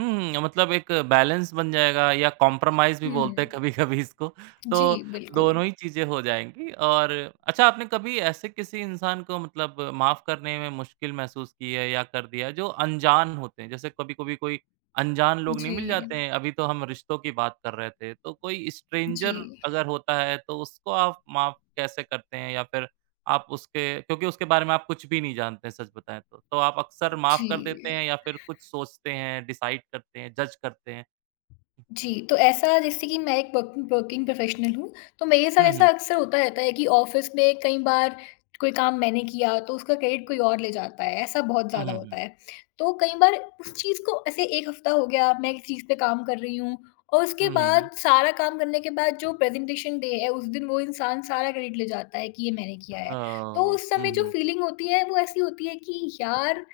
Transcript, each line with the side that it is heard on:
right: हुँ, मतलब एक बैलेंस बन जाएगा या कंप्रोमाइज़ भी बोलते हैं
left: हुँ।
right: कभी-कभी इसको,
left: जी,
right: तो
left: बिल्कुल।
right: दोनों ही चीज़ें हो जाएँगी। और अच्छा, आपने कभी ऐसे किसी इंसान को मतलब माफ करने में मुश्किल महसूस की है या कर दिया है जो अनजान होते हैं? जैसे कभी-कभी कोई अनजान लोग नहीं मिल
left: जी।
right: जाते हैं, अभी तो हम रिश्तों की बात कर रहे थे। तो कोई
left: जी।
right: स्ट्रेंजर अगर होता है, तो उसको आप माफ कैसे करते हैं? या फिर आप उसके क्योंकि उसके बारे में आप कुछ भी नहीं जानते हैं सच बताएँ तो। तो आप अक्सर माफ़ कर
left: जी।
right: देते हैं या फिर कुछ सोचते हैं, डिसाइड करते हैं, जज़ करते हैं?
left: जी, तो ऐसा जैसे कि मैं एक पकिन वर्किंग प्रोफेशनल हूँ, तो मेरे साथ
right: हुँ,
left: ऐसा
right: हुँ।
left: अक्सर होता रहता है कि ऑफ़िस में कई बार कोई काम मैंने किया, तो उसका क्रेडिट कोई और ले जाता है, ऐसा बहुत
right: हुँ,
left: ज़्यादा
right: हुँ,
left: होता
right: हुँ।
left: है। तो कई बार उस चीज़ को ऐसे 1 हफ्ता हो गया, मैं इस चीज़ पे काम कर रही हूँ और उसके
right: हुँ, हुँ,
left: बाद
right: हुँ।
left: सारा काम करने के बाद जो प्रेजेंटेशन डे है उस दिन वो इंसान सारा क्रेडिट ले जाता है, कि ये मैंने किया है। तो
right: ओह!
left: उस समय
right: हुँ,
left: जो
right: हुँ।
left: फ़ीलिंग होती है वो ऐसी होती है कि यार,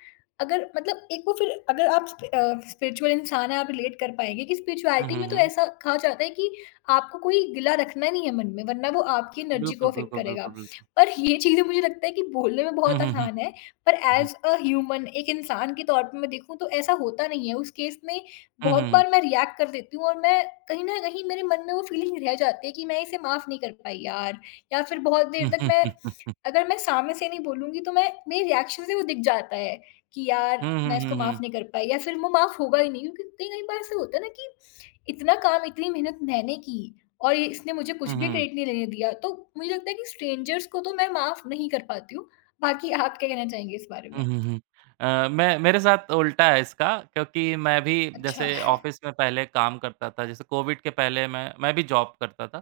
left: अगर मतलब एक वो फिर अगर आप स्पि अ, स्पिरिचुअल इंसान हैं, आप रिलेट कर पाएँगे कि
right: हुँ,
left: स्पिरिचुअलिटी
right: हुँ,
left: में तो
right: हुँ।
left: ऐसा कहा जाता है, कि आपको कोई गिला रखना नहीं है मन में वरना वो आपकी एनर्जी को
right: बिल्कुल,
left: एफ़ेक्ट
right: बिल्कुल,
left: करेगा।
right: बिल्कुल, बिल्कुल।
left: पर ये चीज़ें मुझे लगता है कि बोलने में
right: हुँ,
left: बहुत
right: हुँ, हुँ।
left: आसान है, पर
right: हुँ, हुँ।
left: ऐज़ अ ह्यूमन एक इंसान के तौर पर मैं देखूँ तो ऐसा होता नहीं है, उस केस में
right: हुँ, हुँ,
left: बहुत
right: हुँ।
left: बार मैं रिएक्ट कर देती हूँ और मैं कहीं न कहीं मेरे मन में वो फ़ीलिंग रह जाती हैं, कि मैं इसे माफ नहीं कर पाई यार। या फिर बहुत देर तक मैं अगर मैं सामने से नहीं बोलूँगी तो मैं मेरी रिएक्शन से वो दिख जाता है, कि यार
right: हुँ, हुँ,
left: मैं
right: हुँ,
left: इसको माफ
right: हुँ।
left: नहीं कर पाई या फिर वो माफ होगा ही नहीं, क्योंकि कई-कई बार ऐसा होता है ना, कि इतना काम, इतनी मेहनत मैंने की और ये इसने मुझे
right: हुँ,
left: कुछ भी
right: हुँ।
left: क्रेडिट नहीं लेने दिया। तो मुझे लगता है कि स्ट्रेंजर्स को तो मैं माफ नहीं कर पाती हूँ, बाकी आप क्या कहना चाहेंगी इस बारे
right: हुँ,
left: में?
right: हुँ, हुँ। अ, मैं मेरे साथ उल्टा है इसका, क्योंकि मैं भी
left: अच्छा।
right: जैसे ऑफ़िस में पहले काम करता था, जैसे कोविड के पहले मैं मैं भी जॉब करता था।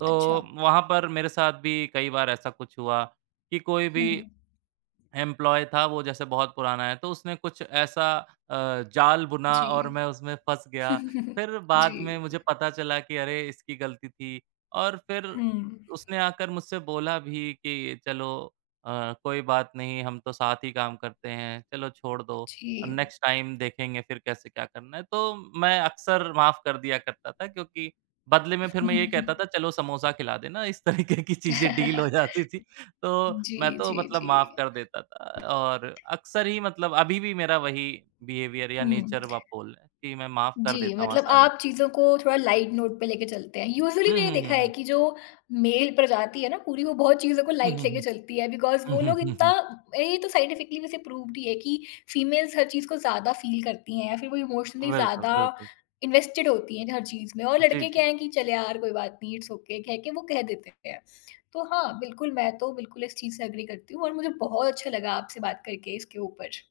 right: तो,
left: अच्छा।
right: वहाँ पर मेरे साथ भी कई बार ऐसा कुछ हुआ, कि कोई भी
left: हुँ।
right: एम्प्लॉयी था वो जैसे बहुत पुराना है, तो उसने कुछ ऐसा अ, जाल बुना और
left: जी।
right: मैं उसमें फँस गया। फिर
left: जी।
right: बाद में मुझे पता चला कि अरे, इसकी गलती थी और फिर
left: हुँ।
right: उसने आकर मुझसे बोला भी कि, "चलो अ, कोई बात नहीं, हम तो साथ ही काम करते हैं, चलो छोड़ दो अ,
left: जी।
right: नेक्स्ट टाइम देखेंगे फिर कैसे क्या करना है?" तो, मैं अक्सर माफ कर दिया करता था क्योंकि बदले में फिर मैं ये कहता था चलो समोसा खिला देना, इस तरीके की चीज़ें डील हो जाती थी, तो
left: जी,
right: मैं तो
left: जी,
right: मतलब
left: जी।
right: माफ कर देता था। और अक्सर ही मतलब अभी भी मेरा वही बिहेवियर या
left: हुँ।
right: नेचर व आप बोल लें कि मैं माफ कर
left: जी,
right: देता हूँ
left: मतलब
right: आसानी से।
left: आप चीज़ों को थोड़ा लाइट नोट पे लेके चलते हैं, यूज़ुअली
right: हुँ,
left: मैंने
right: हुँ,
left: देखा है
right: हुँ।
left: कि जो मेल प्रजाति है ना पूरी वो बहुत चीज़ों को
right: हुँ,
left: लाइट
right: हुँ,
left: लेके
right: हुँ।
left: चलती है बिकॉज़
right: हुँ,
left: वो
right: हुँ,
left: लोग
right: हुँ,
left: इत्ता
right: हुँ।
left: ए तो साइंटिफिकली वैसे प्रूफ़ भी है, कि फीमेल्स हर चीज़ को ज़्यादा फील करती हैं या फिर वो इमोशनली
right: बिल्कुल,
left: ज़्यादा
right: बिल्कुल।
left: इन्वेस्टेड होती हैं ज हर चीज़ में। और
right: जी,
left: लड़के
right: जी।
left: क्या हैं कि चल यार, कोई बात नहीं इट्स ओके कह के वो कह देते हैं। तो हाँ बिल्कुल मैं तो बिल्कुल इस चीज़ से एग्री करती हूँ और मुझे बहुत अच्छा लगा आपसे बात करके इसके ऊपर।